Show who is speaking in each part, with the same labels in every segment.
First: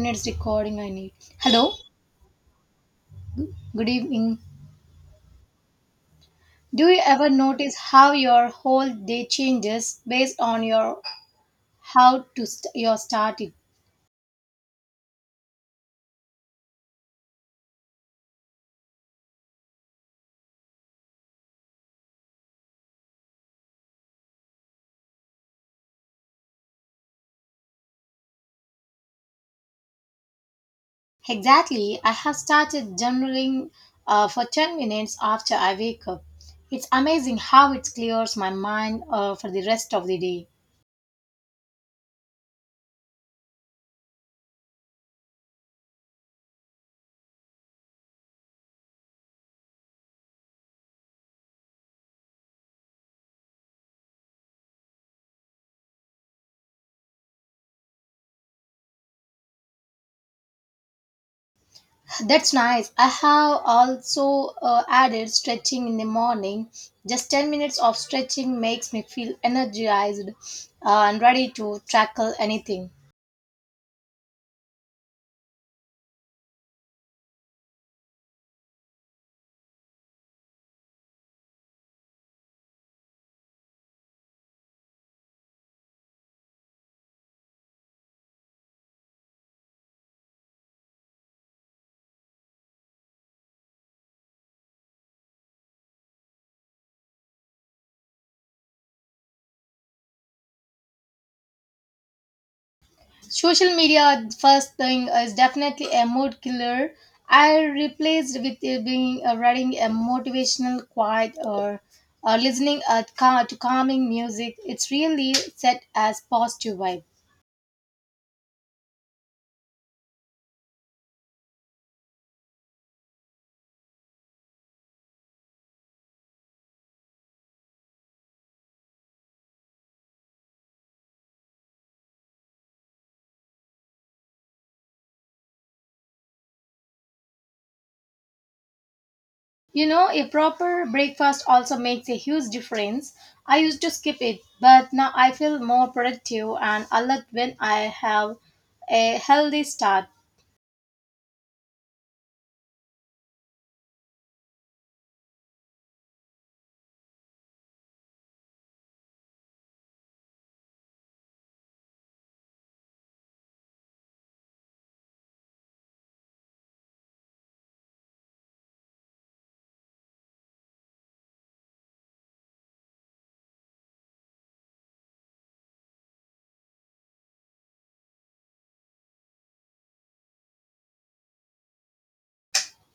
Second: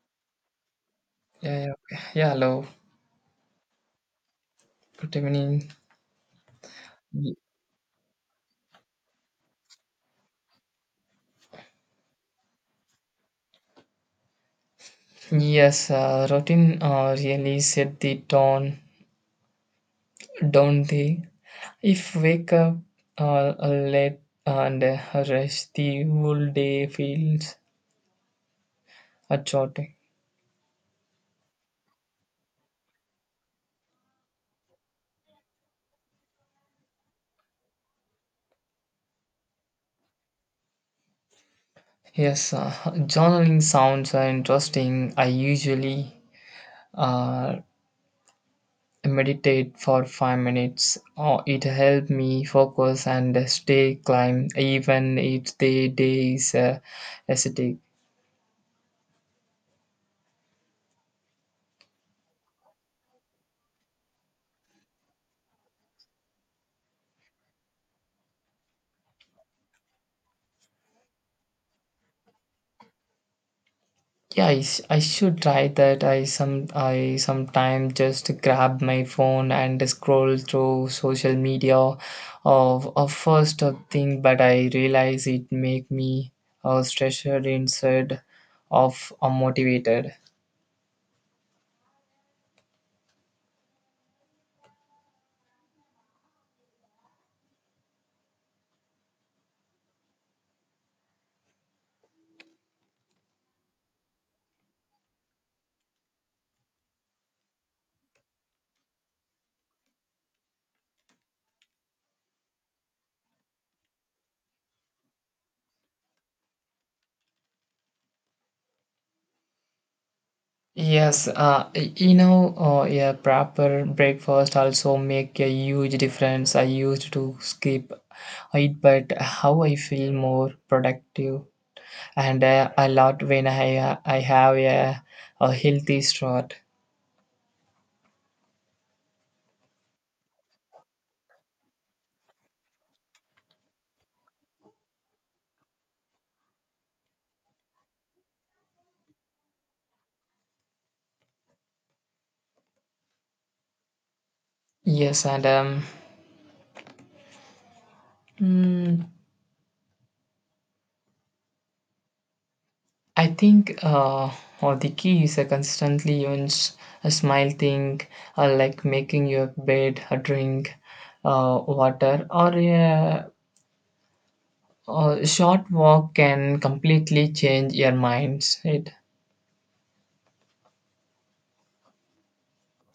Speaker 1: Minutes recording I need.
Speaker 2: Yeah, yeah,
Speaker 1: Hello,
Speaker 2: okay. yeah, hello.
Speaker 1: good evening.
Speaker 2: Good evening.
Speaker 1: Do you ever
Speaker 2: Y-
Speaker 1: notice how your whole day changes based on your how your started?
Speaker 2: Yes, routine really set the tone, down the if wake up late and rest the whole day feels a chaotic.
Speaker 1: Exactly, I have started journaling for 10 minutes after I wake up. It's amazing how it clears my mind for the rest of the day.
Speaker 2: Yes, journaling sounds are interesting. I usually uh, meditate for 5 minutes. Oh, it helps me focus and stay calm even if the day is acidic.
Speaker 1: That's nice. I have also added stretching in the morning. Just 10 minutes of stretching makes me feel energized and ready to tackle anything.
Speaker 2: Yeah, I should try that. I sometimes just grab my phone and scroll through social media of a first of thing, but I realize it make me stressed instead of motivated.
Speaker 1: Social media, first thing, is definitely a mood killer. I replaced with it being reading a motivational quote or uh, listening to calming music. It's really set as positive vibe.
Speaker 2: Yes, you know, yeah, proper breakfast also make a huge difference. I used to skip it, but how I feel more productive and I love when I have a healthy start.
Speaker 1: You know, a proper breakfast also makes a huge difference. I used to skip it, but now I feel more productive and alert when I have a healthy start.
Speaker 2: Yes, and mm, I think or the key is a constantly use a smile thing, like making your bed, a drink, water, or a short walk can completely change your minds. It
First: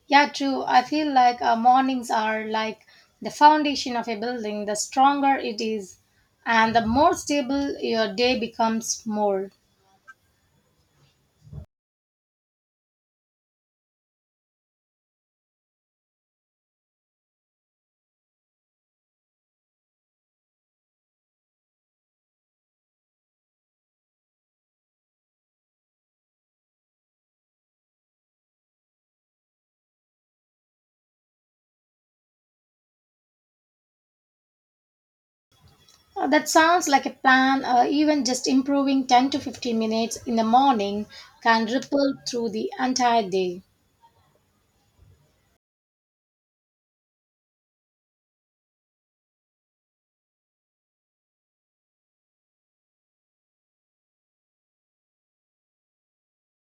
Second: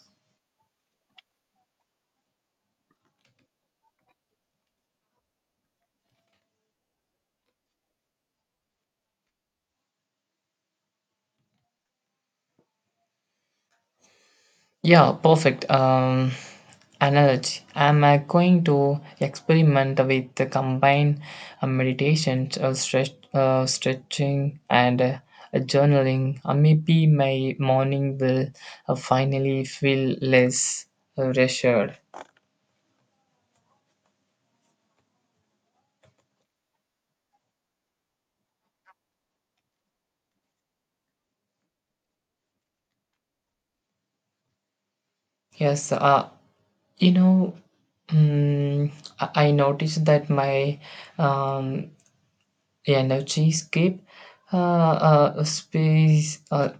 Speaker 1: Yeah, true. I feel like mornings are like the foundation of a building. The stronger it is, and the more stable your day becomes more.
Speaker 2: yeah, perfect. Analogy. I'm going to experiment with the combined meditations of stretching and journaling. Maybe my morning will finally feel less reassured.
Speaker 1: That sounds like a plan. Even just improving 10 to 15 minutes in the morning can ripple through the entire day.
Speaker 2: Yes, you know, mm, I noticed that my um, energy escape space. Uh,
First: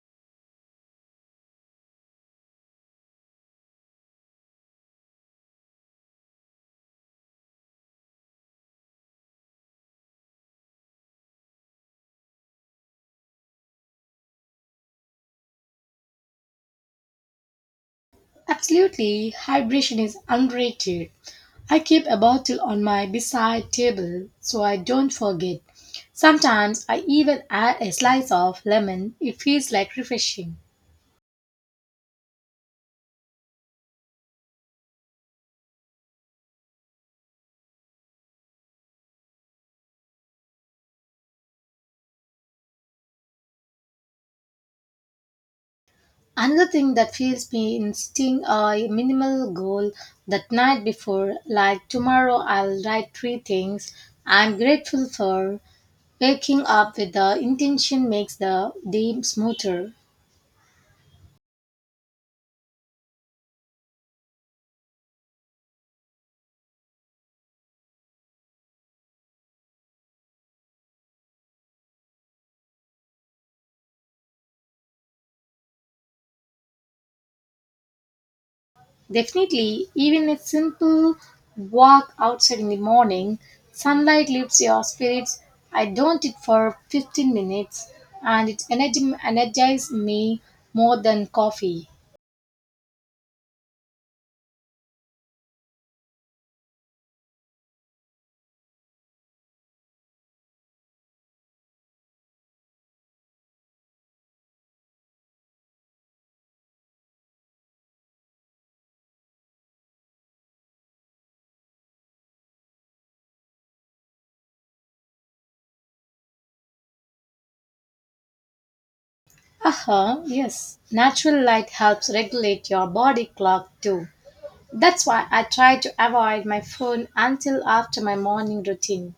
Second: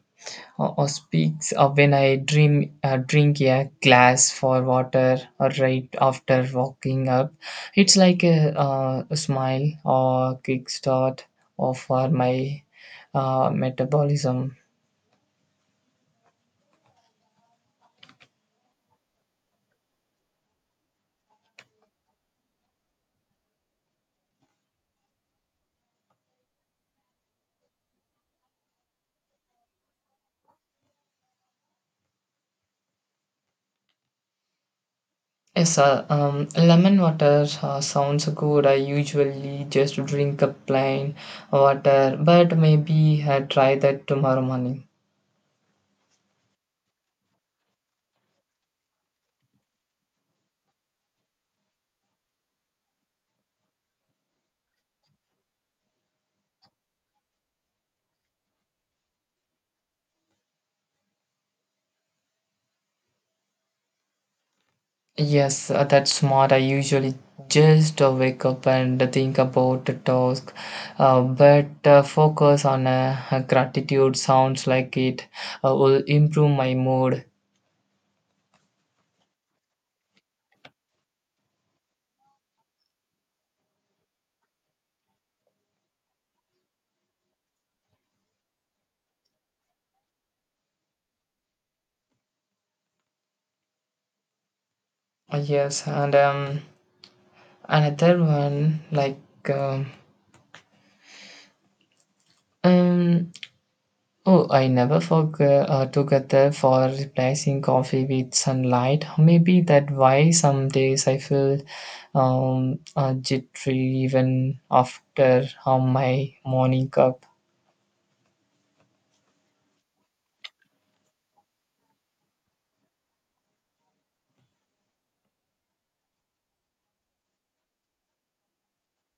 Speaker 2: or, Or speaks of when I dream, drink a glass for water or right after waking up. It's like a smile or quick start or for my metabolism.
Speaker 1: Absolutely, hydration is underrated. I keep a bottle on my bedside table so I don't forget. Sometimes I even add a slice of lemon. It feels like refreshing.
Speaker 2: Yes, sir. Lemon water sounds good. I usually just drink a plain water, but maybe I try that tomorrow morning.
Speaker 1: Another thing that feels me in setting a minimal goal that night before, like tomorrow I'll write three things I'm grateful for. Waking up with the intention makes the day smoother.
Speaker 2: Yes, that's smart. I usually just wake up and think about the task, but focus on gratitude sounds like it will improve my mood.
Speaker 1: Definitely, even a simple walk outside in the morning, sunlight lifts your spirits. I don't it for 15 minutes and it energy energizes me more than coffee.
Speaker 2: Yes, and another one like um, um, oh, I never forget together for replacing coffee with sunlight. Maybe that why some days I feel jittery even after my morning cup.
Speaker 1: Uh-huh, yes. Natural light helps regulate your body clock too. That's why I try to avoid my phone until after my morning routine.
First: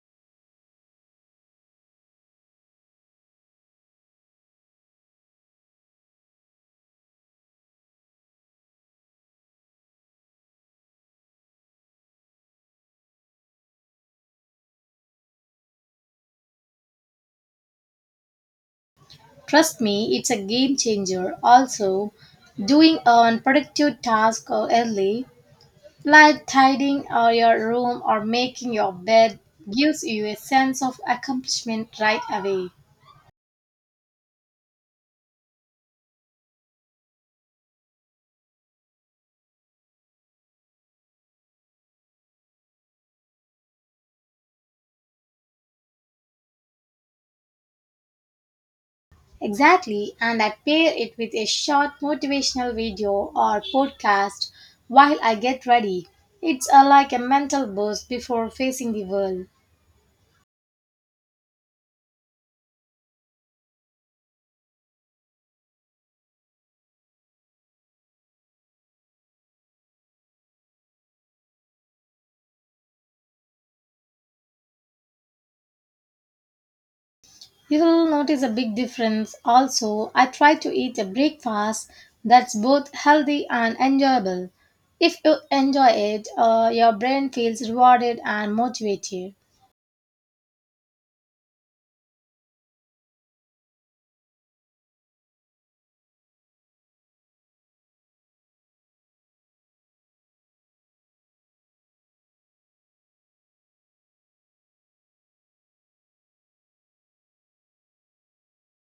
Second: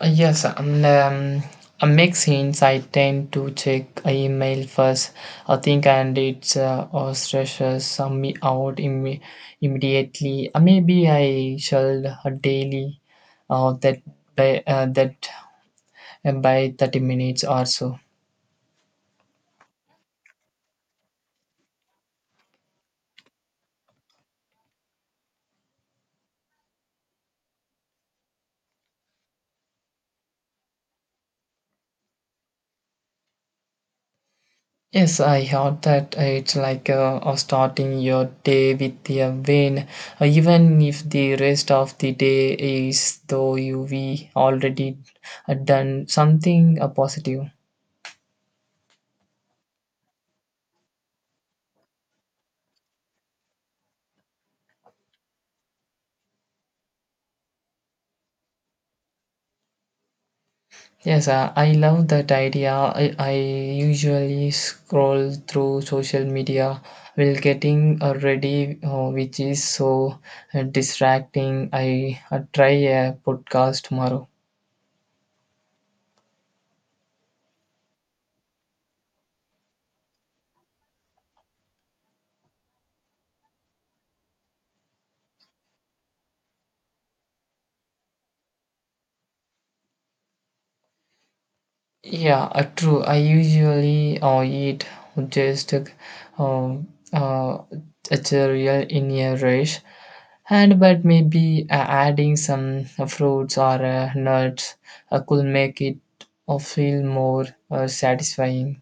Speaker 2: Yes, and a mix hints I tend to check email first. I think and it or stresses me out immediately. Maybe I shall daily uh, that that by 30 minutes or so.
Speaker 1: Trust me, it's a game changer. Also, doing a productive task early, like tidying or your room or making your bed gives you a sense of accomplishment right away.
Speaker 2: Yes, I heard that it's like starting your day with a win, even if the rest of the day is though you we already done something positive.
Speaker 1: Exactly, and I pair it with a short motivational video or podcast while I get ready. It's a, like a mental boost before facing the world.
Speaker 2: Yes, I love that idea. I usually scroll through social media while getting ready, which is so distracting. I try a podcast tomorrow.
Speaker 1: You will notice a big difference. Also, I try to eat a breakfast that's both healthy and enjoyable. If you enjoy it, your brain feels rewarded and motivated.
Speaker 2: Yeah, true. I usually eat just um, uh, a cereal in a rush, and but maybe adding some fruits or nuts could make it feel more satisfying.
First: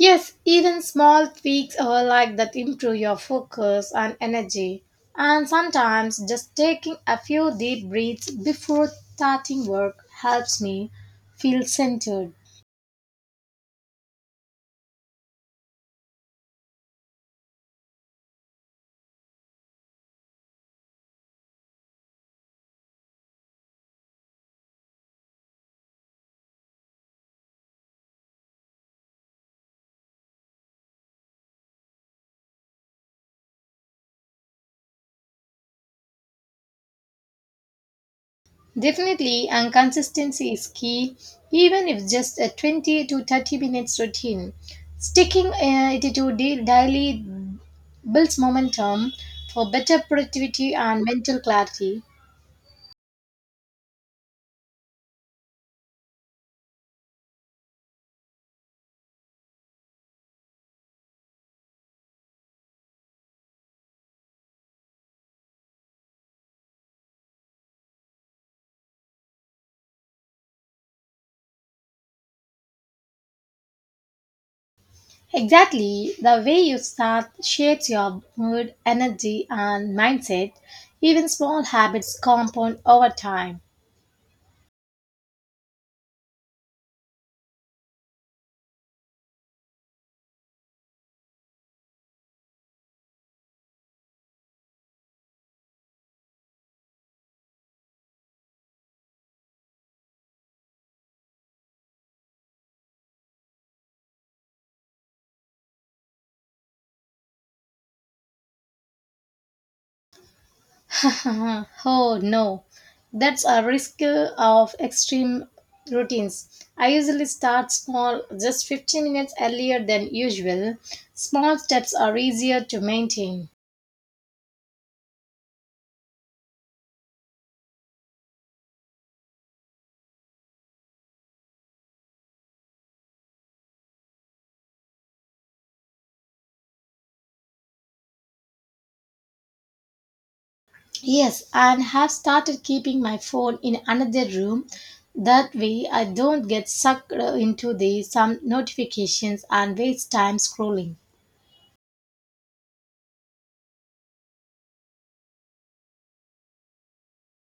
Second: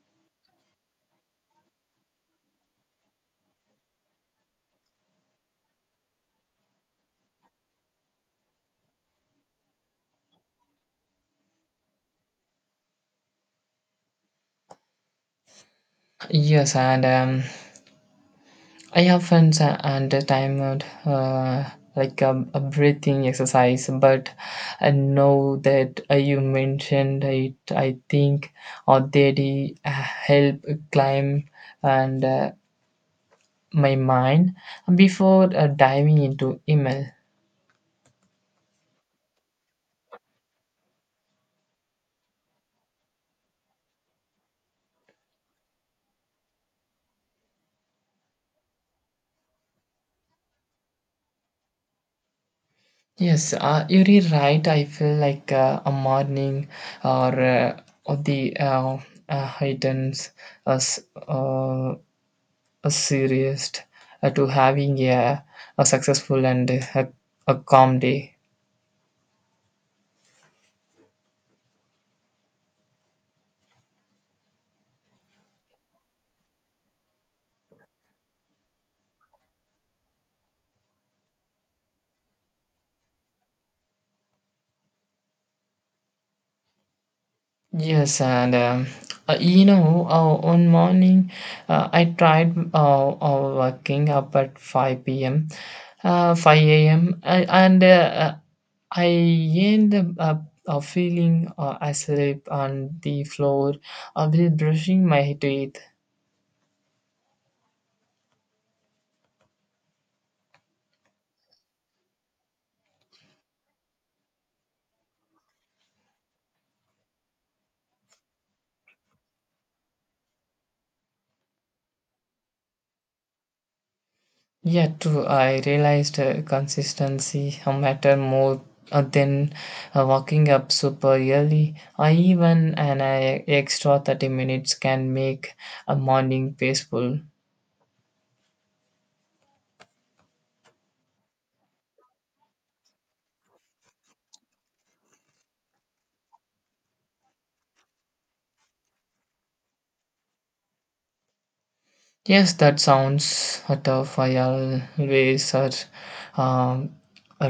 Speaker 1: Yes, even small tweaks are like that improve your focus and energy. And sometimes just taking a few deep breaths before starting work helps me feel centered.
Speaker 2: Yes, and I often and time out like a breathing exercise, but I know that you mentioned it. I think or they help climb and my mind before diving into email.
Speaker 1: Definitely, and consistency is key, even if just a 20 to 30 minutes routine. Sticking it to da- daily builds momentum for better productivity and mental clarity.
Speaker 2: Yes, you're right. I feel like a morning or the items as a serious to having a successful and a calm day.
Speaker 1: Exactly, the way you start shapes your mood, energy, and mindset. Even small habits compound over time.
Speaker 2: Yes, and you know, one morning I tried waking up at 5 p.m., 5 a.m., and I end up feeling asleep on the floor while brushing my teeth.
Speaker 1: Oh no, that's a risk of extreme routines. I usually start small, just 15 minutes earlier than usual. Small steps are easier to maintain.
Speaker 2: Yeah, true. I realized consistency matter more than waking up super early. I even an extra 30 minutes can make a morning peaceful.
Speaker 1: Yes, and have started keeping my phone in another room. That way, I don't get sucked into the some notifications and waste time scrolling.
Speaker 2: Yes, that sounds tough. I always um,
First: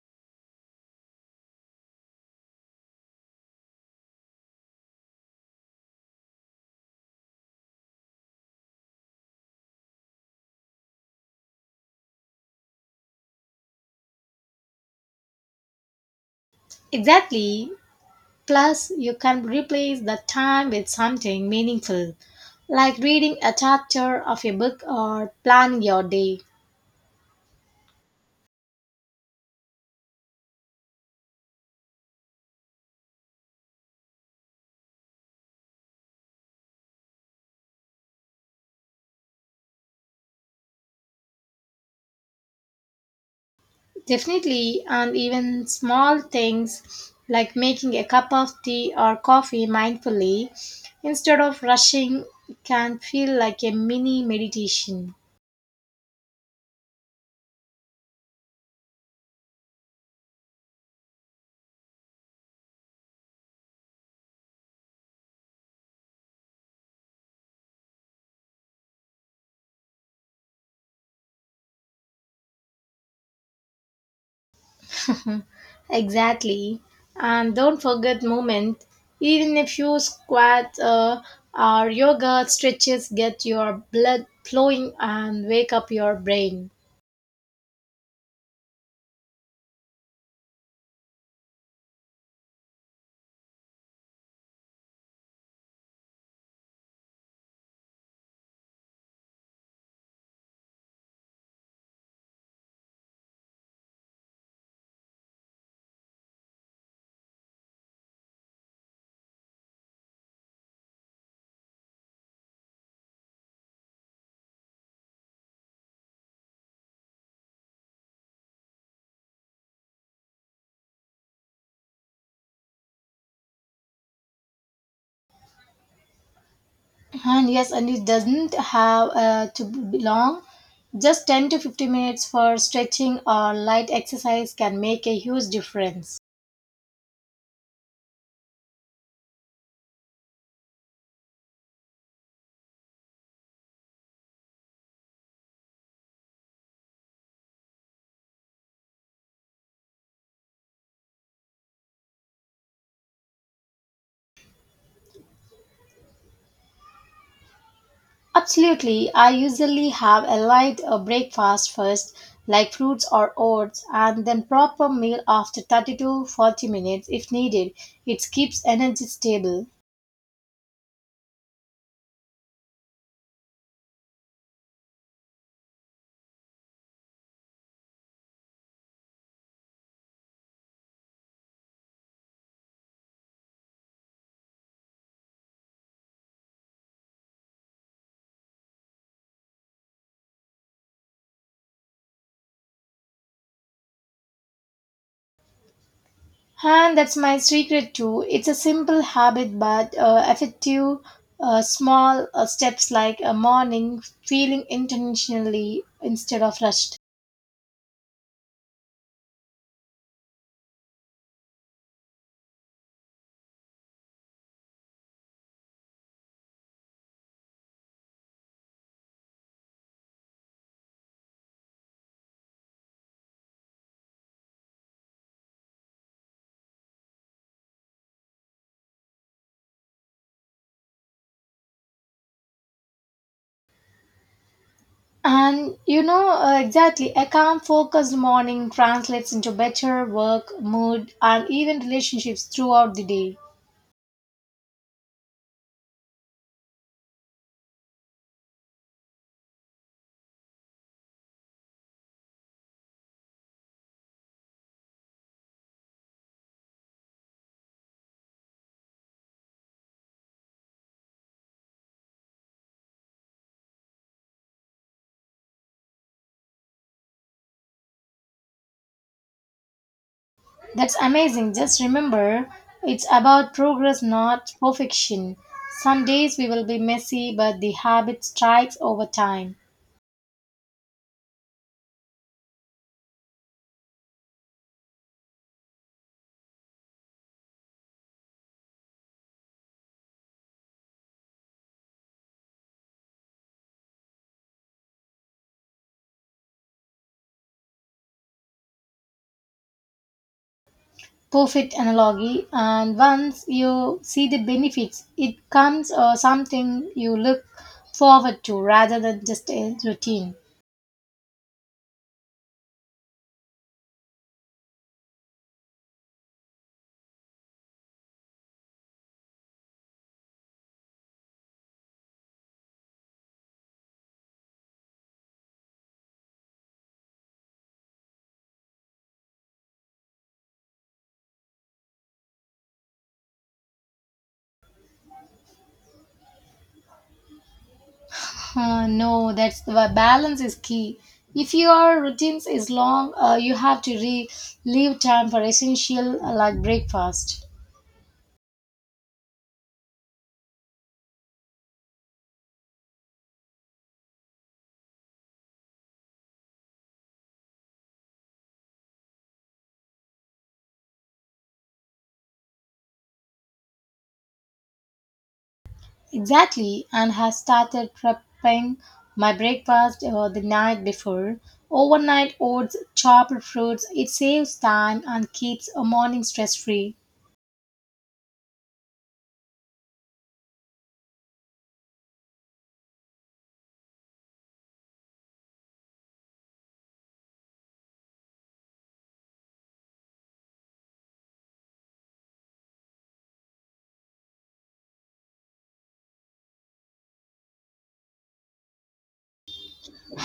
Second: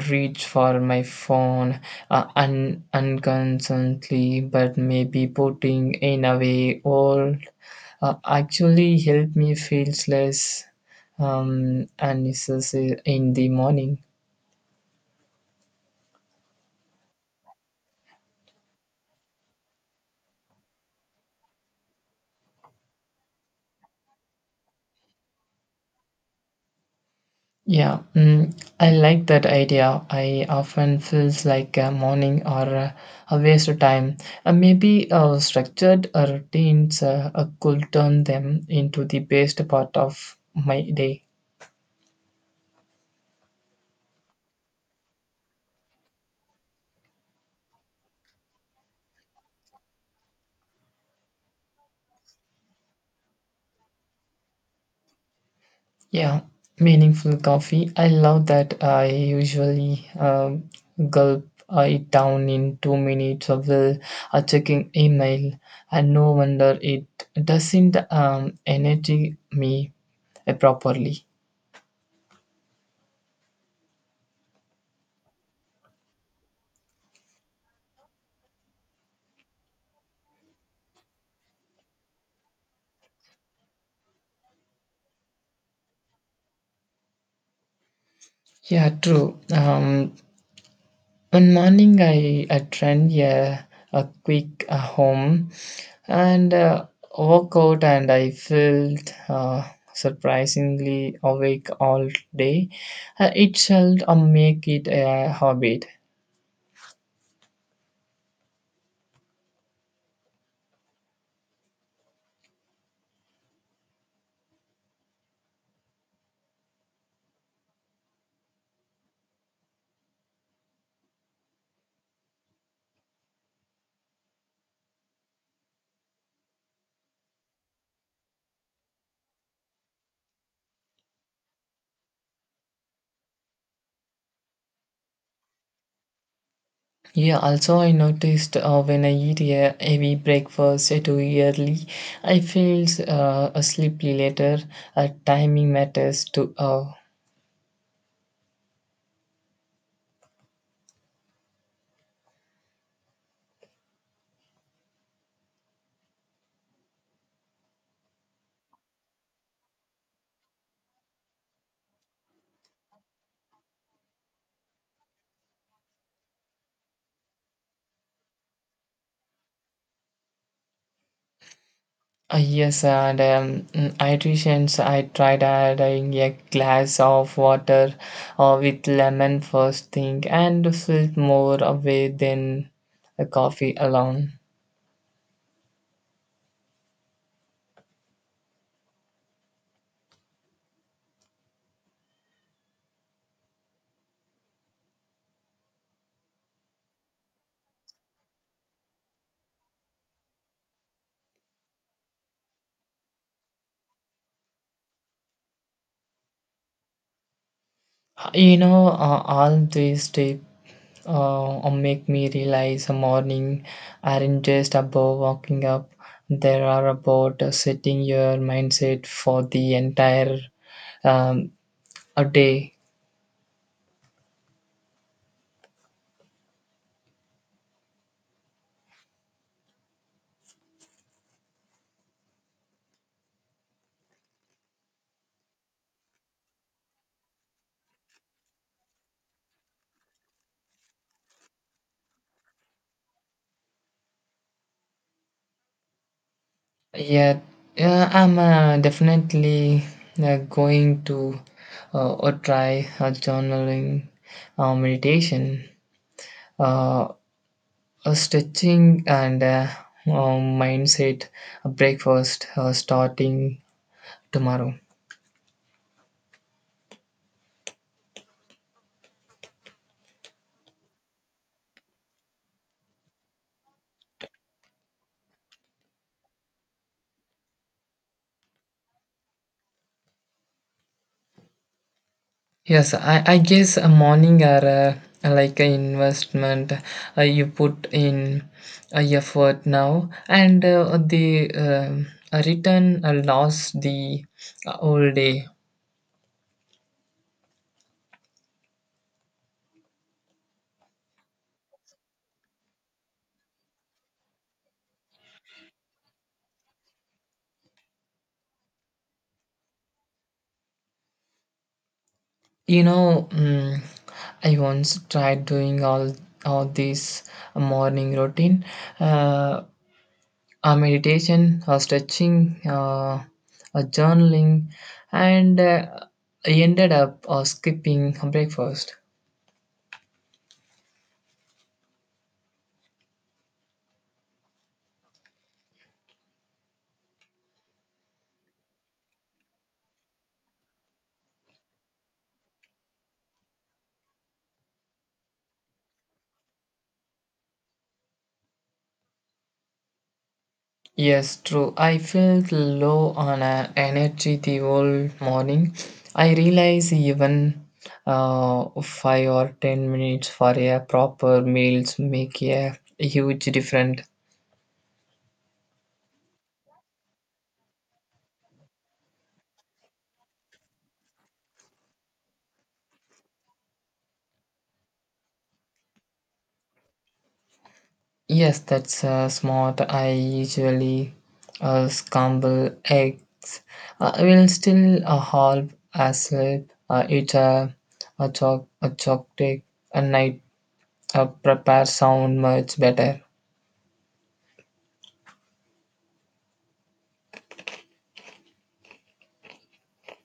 Speaker 2: reach for my phone unconsciously, but maybe putting in away all actually help me feels less unnecessary in the morning.
Speaker 1: Exactly. Plus, you can replace the time with something meaningful, like reading a chapter of a book or planning your day.
Speaker 2: Yeah, I like that idea. I often feels like a morning or a waste of time. Maybe structured routines could turn them into the best part of my day.
Speaker 1: Definitely, and even small things like making a cup of tea or coffee mindfully instead of rushing can feel like a mini meditation.
Speaker 2: Yeah, meaningful coffee. I love that. I usually gulp it down in 2 minutes of the checking email, and no wonder it doesn't energy me properly.
Speaker 1: Exactly. And don't forget movement. Even a few squats or yoga stretches get your blood flowing and wake up your brain.
Speaker 2: Yeah, true. One morning I trend yeah, a quick home and woke out and I felt surprisingly awake all day it shall make it a habit
Speaker 1: And yes, and it doesn't have to be long. Just 10 to 15 minutes for stretching or light exercise can make a huge difference.
Speaker 2: yeah also I noticed when I eat a heavy breakfast too early I feel sleepy later timing matters to
Speaker 1: Absolutely. I usually have a light breakfast first, like fruits or oats, and then proper meal after 30 to 40 minutes if needed. It keeps energy stable.
Speaker 2: Yes, and hydration. I tried adding a glass of water with lemon first thing and felt more away than a coffee alone.
Speaker 1: And that's my secret too. It's a simple habit, but effective. Small steps like a morning feeling intentionally instead of rushed.
Speaker 2: You know, all these tips make me realize a morning aren't just about waking up, they are about setting your mindset for the entire um, a day.
Speaker 1: And you know exactly, a calm, focused morning translates into better work, mood, and even relationships throughout the day.
Speaker 2: Yeah, yeah, I'm definitely going to or try a journaling, meditation, uh, a stretching, and mindset breakfast starting tomorrow.
Speaker 1: That's amazing. Just remember, it's about progress, not perfection. Some days we will be messy, but the habit strikes over time.
Speaker 2: Yes, I guess a morning are like an investment you put in effort now, and the return lost the whole day.
Speaker 1: Perfect analogy, and once you see the benefits it comes something you look forward to rather than just a routine.
Speaker 2: You know, I once tried doing all this morning routine, uh, a meditation, a stretching, a journaling, and I ended up skipping breakfast.
Speaker 1: Uh, no, that's the balance is key. If your routines is long, you have to leave time for essential like breakfast.
Speaker 2: Yes, true. I felt low on energy the whole morning. I realize even 5 or 10 minutes for a proper meals make a huge difference.
Speaker 1: Exactly, and has started prepping my breakfast the night before. Overnight oats, chopped fruits. It saves time and keeps a morning stress free.
Speaker 2: Yes, that's smart. I usually scramble eggs. I will still half asleep. Eat a choc a chocolate a night. Prepare sound much better.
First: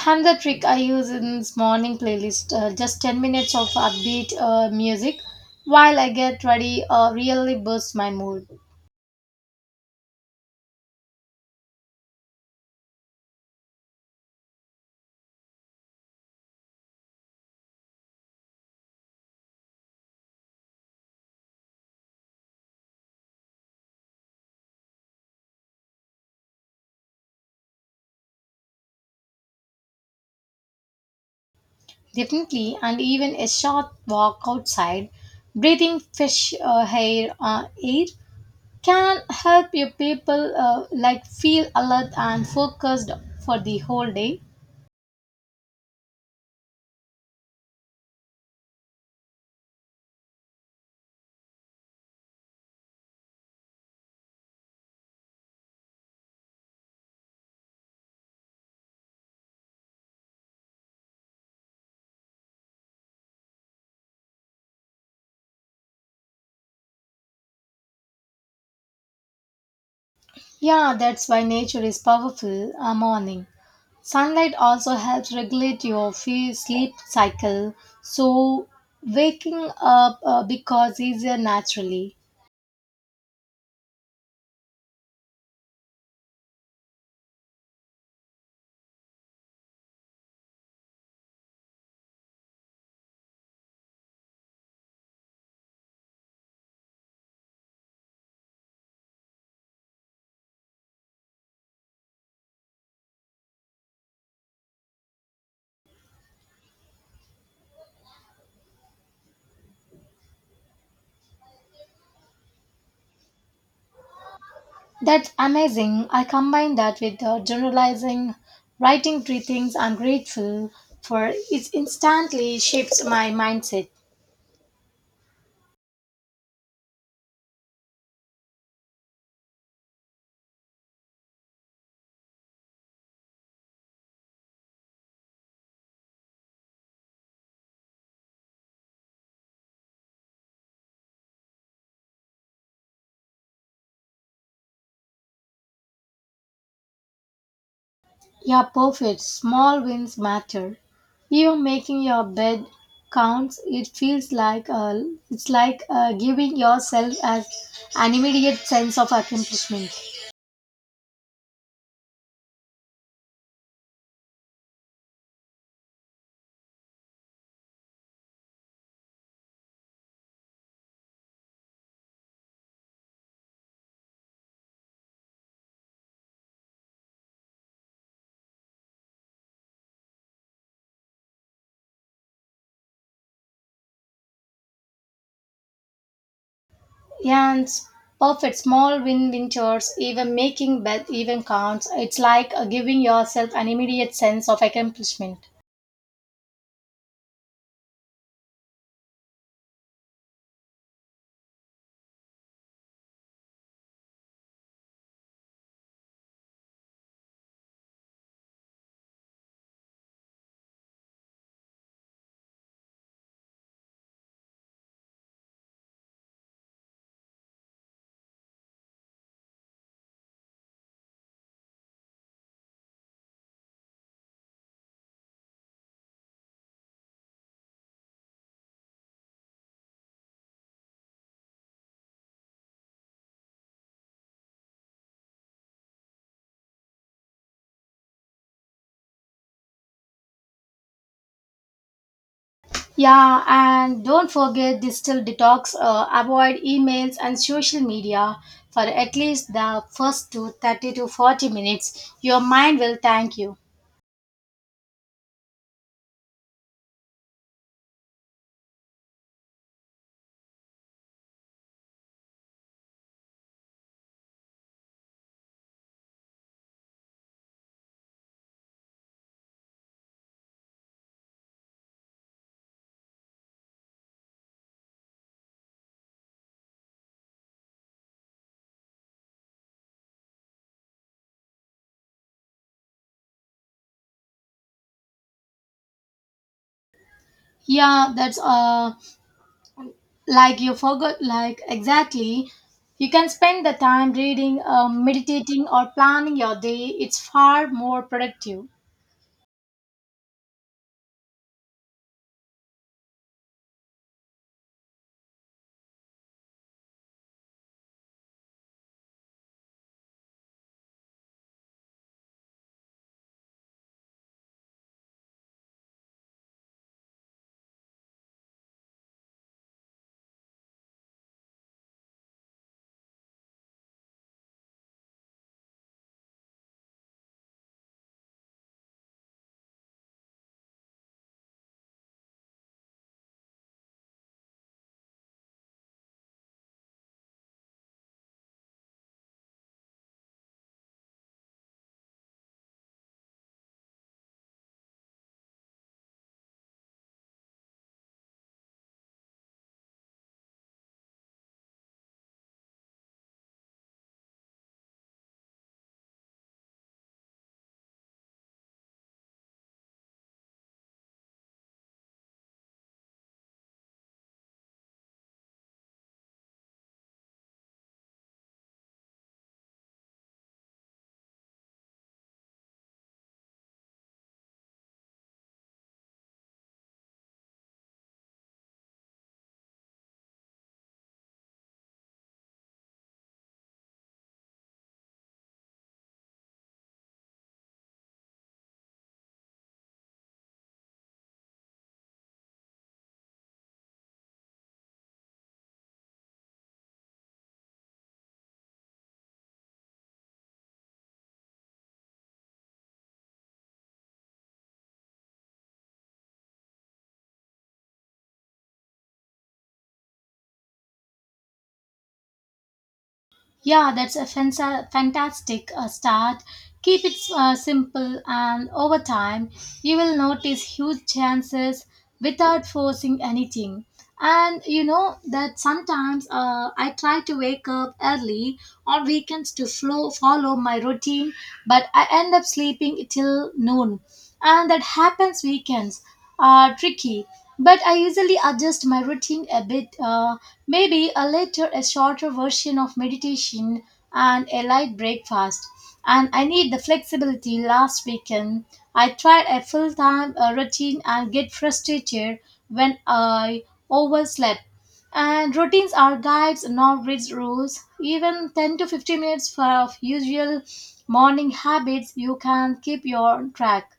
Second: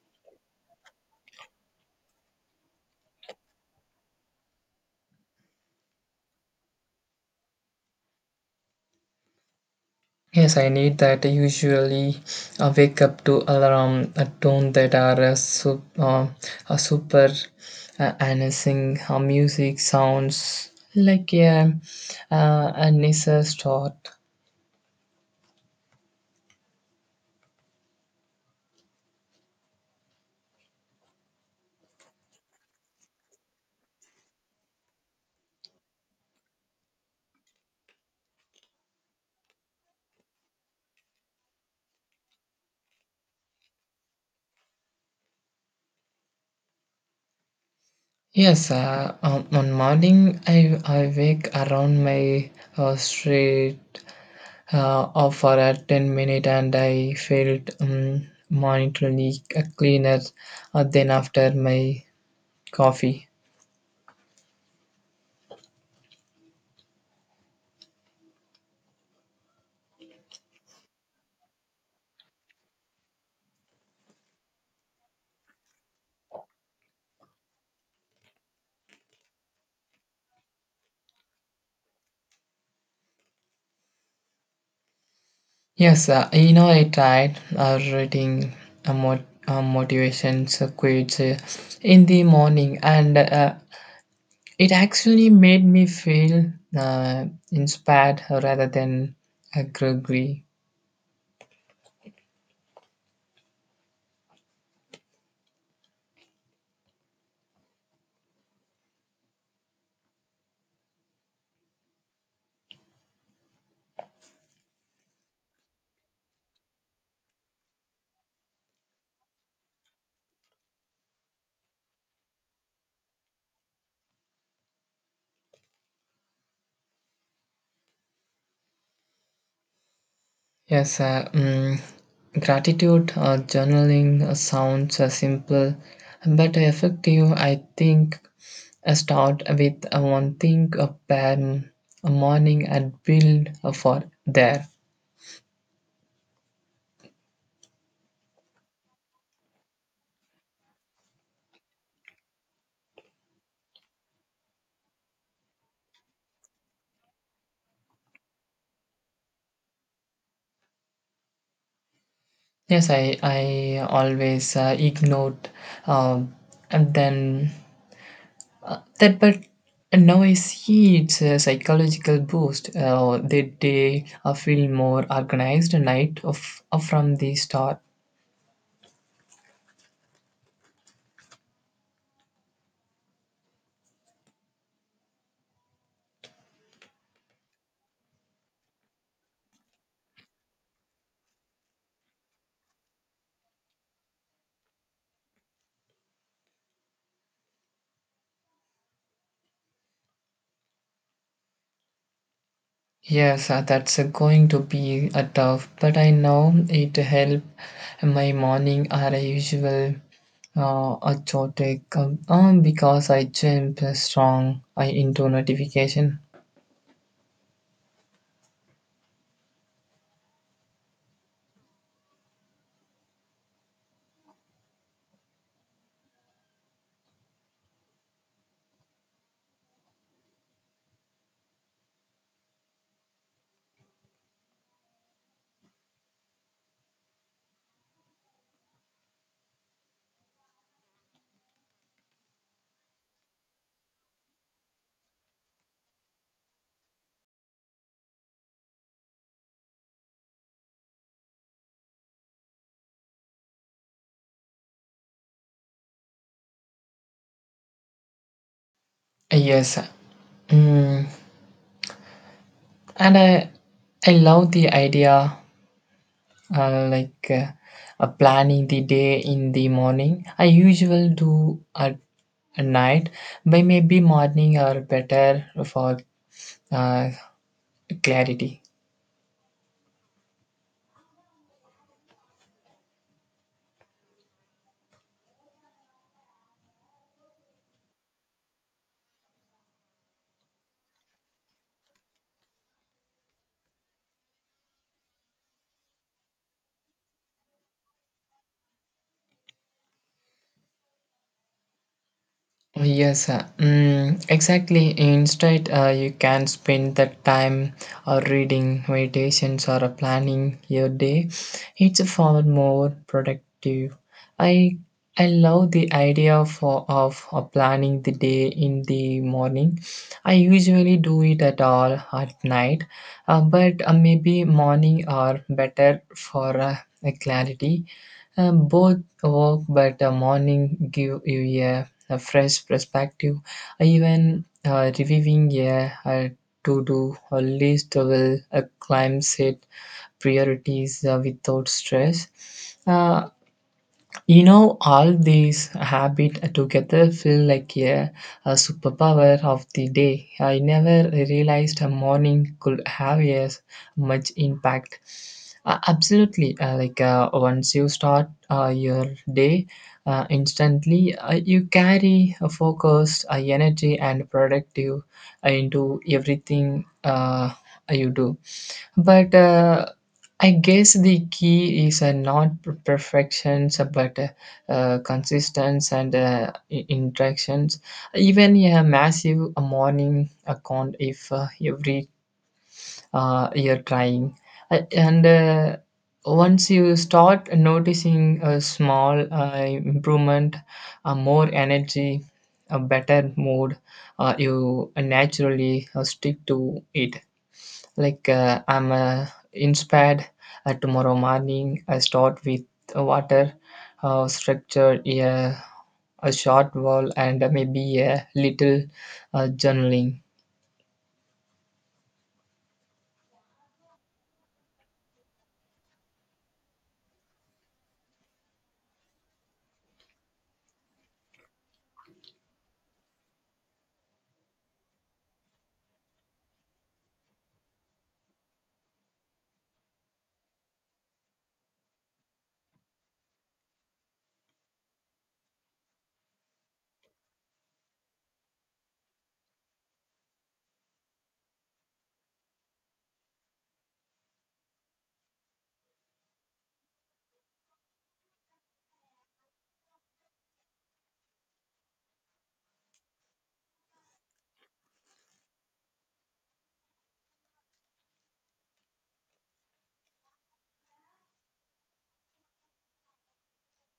Speaker 1: Another trick I use in this morning playlist, just 10 minutes of upbeat music while I get ready really boosts my mood.
Speaker 2: Yes, I need that. I usually wake up to alarm a tone that are a, a super announcing music sounds like a nicer start.
Speaker 1: Definitely, and even a short walk outside, breathing fresh air can help your people like feel alert and focused for the whole day.
Speaker 2: Yes, one morning I wake around my street for a 10 minute and I felt monetarily cleaner than after my coffee.
Speaker 1: Yeah, that's why nature is powerful. A morning. Sunlight also helps regulate your sleep cycle, so waking up becomes easier naturally.
Speaker 2: Yes, you know, I tried reading a motivation quotes in the morning, and it actually made me feel uh, inspired rather than groggy.
Speaker 1: That's amazing. I combine that with generalizing, writing three things I'm grateful for. It instantly shifts my mindset.
Speaker 2: Yes, gratitude journaling sounds simple but effective. I think I start with one thing per a morning and build for there.
Speaker 1: Yeah, perfect. Small wins matter. Even making your bed counts. It feels like giving yourself as an immediate sense of accomplishment.
Speaker 2: Yes, I always ignored um, and then that, but now I see it's a psychological boost. The day I feel more organized night of, from the start.
Speaker 1: Yans, perfect small win chores, even making bad even counts. It's like giving yourself an immediate sense of accomplishment.
Speaker 2: Yes, that's going to be a tough, but I know it help my morning are a usual chaotic because I jump strong I into notification.
Speaker 1: Yeah, and don't forget digital detox, avoid emails and social media for at least the first two 30 to 40 minutes. Your mind will thank you.
Speaker 2: Yes, mm, and I love the idea like planning the day in the morning. I usually do at night, but maybe morning are better for uh, clarity.
Speaker 1: Yeah, that's like you forgot like exactly. You can spend the time reading, meditating or planning your day. It's far more productive.
Speaker 2: Yes, exactly. Instead, you can spend that time or reading meditations or planning your day. It's far more productive. I I love the idea for of planning the day in the morning. I usually do it at night, but maybe morning are better for clarity both work, but the morning give you a fresh perspective. Even reviewing a to-do or list will climb set priorities without stress. Uh, you know, all these habit together feel like a superpower of the day. I never realized a morning could have as much impact. Absolutely, like once you start your day, instantly you carry a focused energy and productive into everything you do. But I guess the key is not perfections, but consistency and interactions. Even a massive morning account, if every you're trying, and once you start noticing a small improvement, more energy, a better mood, you naturally stick to it like I'm inspired tomorrow morning. I start with water, structure, yeah, a short wall, and maybe a little journaling.
Speaker 1: Yeah, that's a fantastic start. Keep it simple, and over time, you will notice huge chances without forcing anything. And you know that sometimes I try to wake up early on weekends to follow my routine, but I end up sleeping till noon. And that happens. Weekends are tricky, but I usually adjust my routine a bit. Maybe a later, a shorter version of meditation and a light breakfast. And I need the flexibility. Last weekend, I tried a full-time routine and get frustrated when I overslept. And routines are guides, not rigid rules. Even 10 to 15 minutes for of usual morning habits, you can keep your track.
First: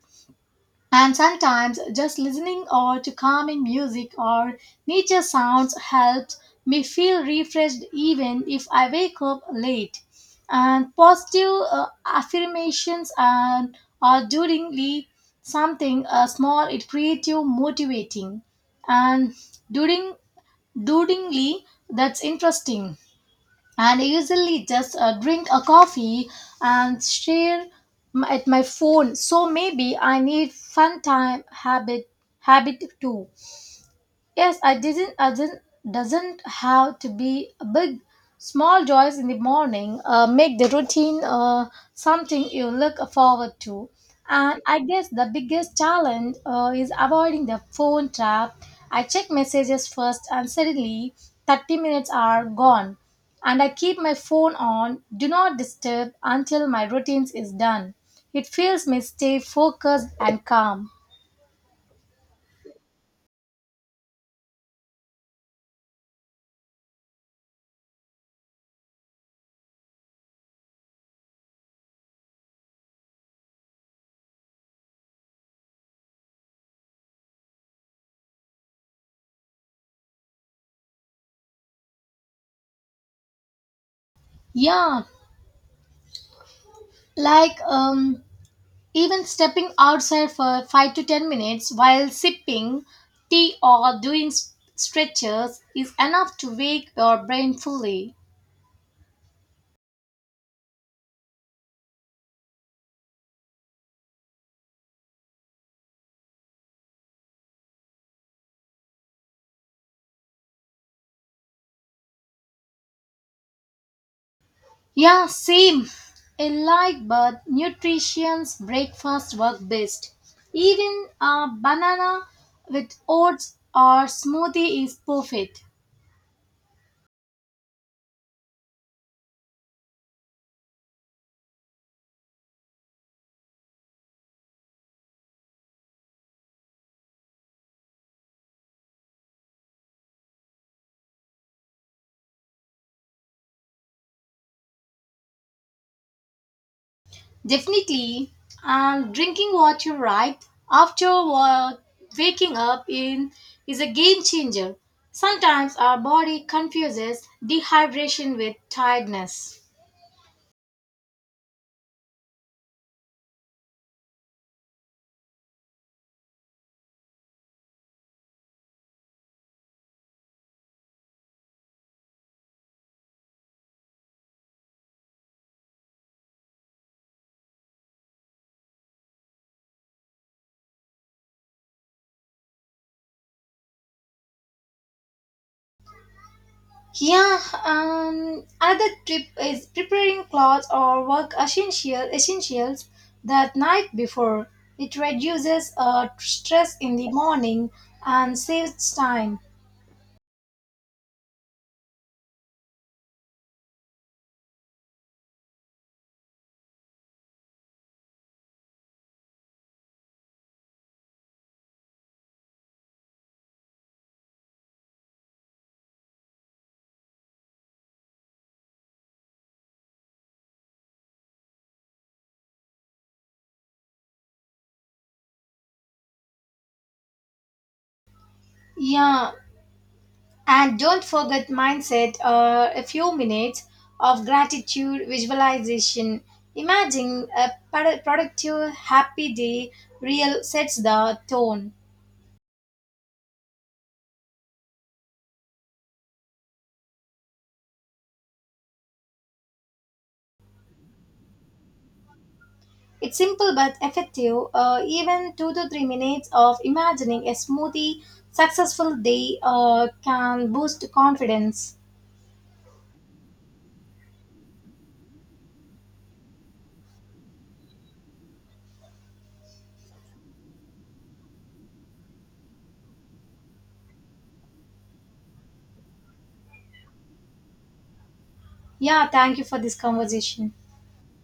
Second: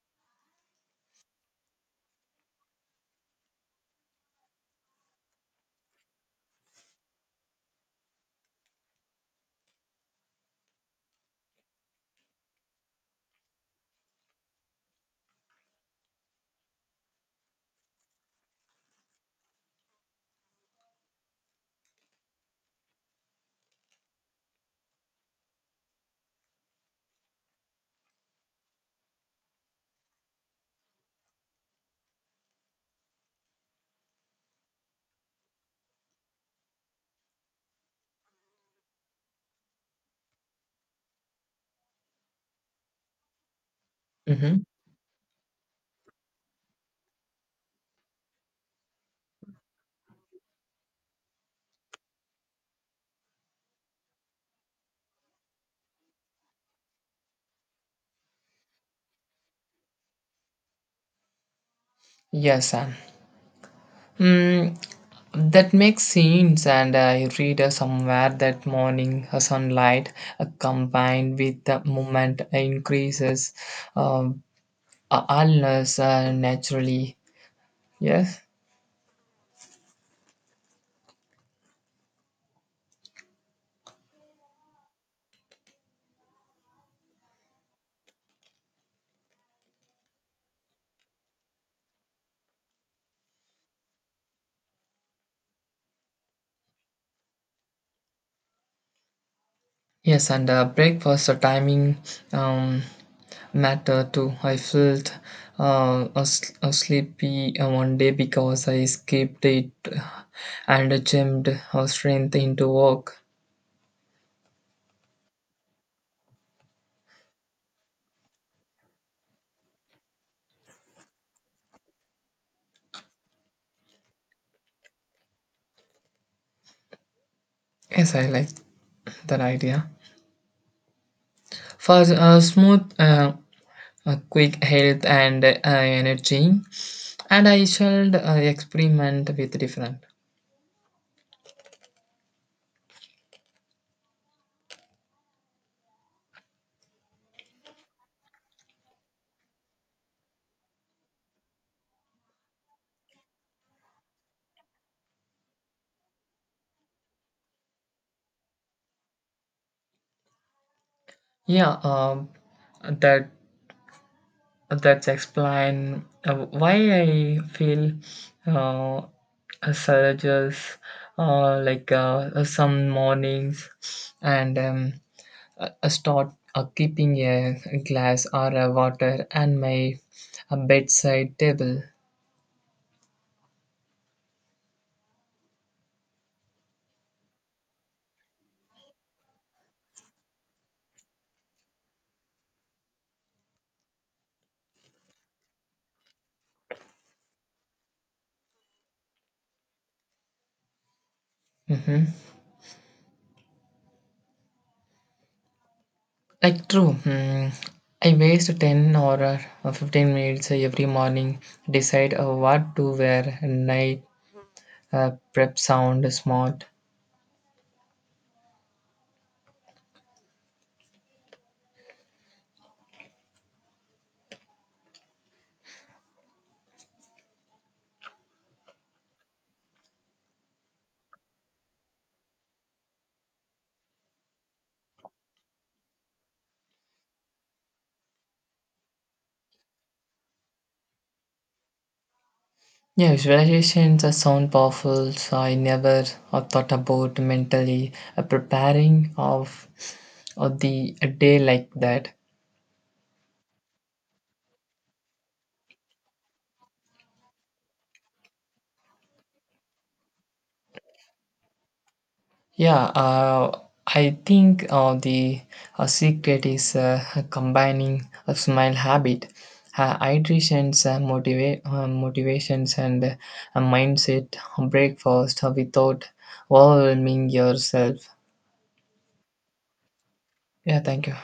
Speaker 1: And sometimes just listening or to calming music or nature sounds helps me feel refreshed even if I wake up late. And positive affirmations and are duringly something small it creative motivating and during duringly that's interesting, and I usually just drink a coffee and share at my phone. So maybe I need fun time habit too. Yes, I didn't, doesn't have to be a big, small joys in the morning. Make the routine something you look forward to.
Speaker 2: Mm-hmm.
Speaker 1: And I guess the biggest challenge is avoiding the phone trap. I check messages first, and suddenly 30 minutes are gone. And I keep my phone on, do not disturb until my routines is done. It feels me stay focused and calm.
Speaker 2: Yes, Sam. Mm, that makes sense, and I read somewhere that morning sunlight combined with the movement increases uh, allness naturally. Yes.
Speaker 1: Yeah, like um, even stepping outside for 5 to 10 minutes while sipping tea or doing stretches is enough to wake your brain fully.
Speaker 2: Yes, and breakfast timing um, matter too. I felt a sleepy one day because I skipped it and jammed strength into work.
Speaker 1: Yeah, same. A light but nutritious breakfast work best. Even a banana with oats or smoothie is perfect.
Speaker 2: Yes, I like that idea. For quick health and energy, and I shall experiment with different.
Speaker 1: Definitely. And drinking water right after waking up in is a game changer. Sometimes our body confuses dehydration with tiredness.
Speaker 2: Yeah, that that's explain why I feel uh, surges like some mornings and start keeping a glass or a water and my bedside table.
Speaker 1: Yeah, another tip is preparing clothes or work essentials that night before. It reduces stress in the morning and saves time.
Speaker 2: hmm Like true. Hmm. I waste 10 or 15 minutes every morning decide what to wear night prep sound smart.
Speaker 1: Yeah, and don't forget mindset, a few minutes of gratitude visualization. Imagine a productive, happy day, real sets the tone.
Speaker 2: Yeah, visualizations are sound powerful, so I never thought about mentally preparing of the a day like that.
Speaker 1: It's simple but effective. Even 2 to 3 minutes of imagining a smoothie, successful day can boost confidence.
Speaker 2: Yeah, I think the secret is combining a smile habit, hydrations, motivations, and a mindset breakfast without overwhelming yourself.
Speaker 1: Yeah, thank you for this conversation.
Speaker 2: Yeah, thank you.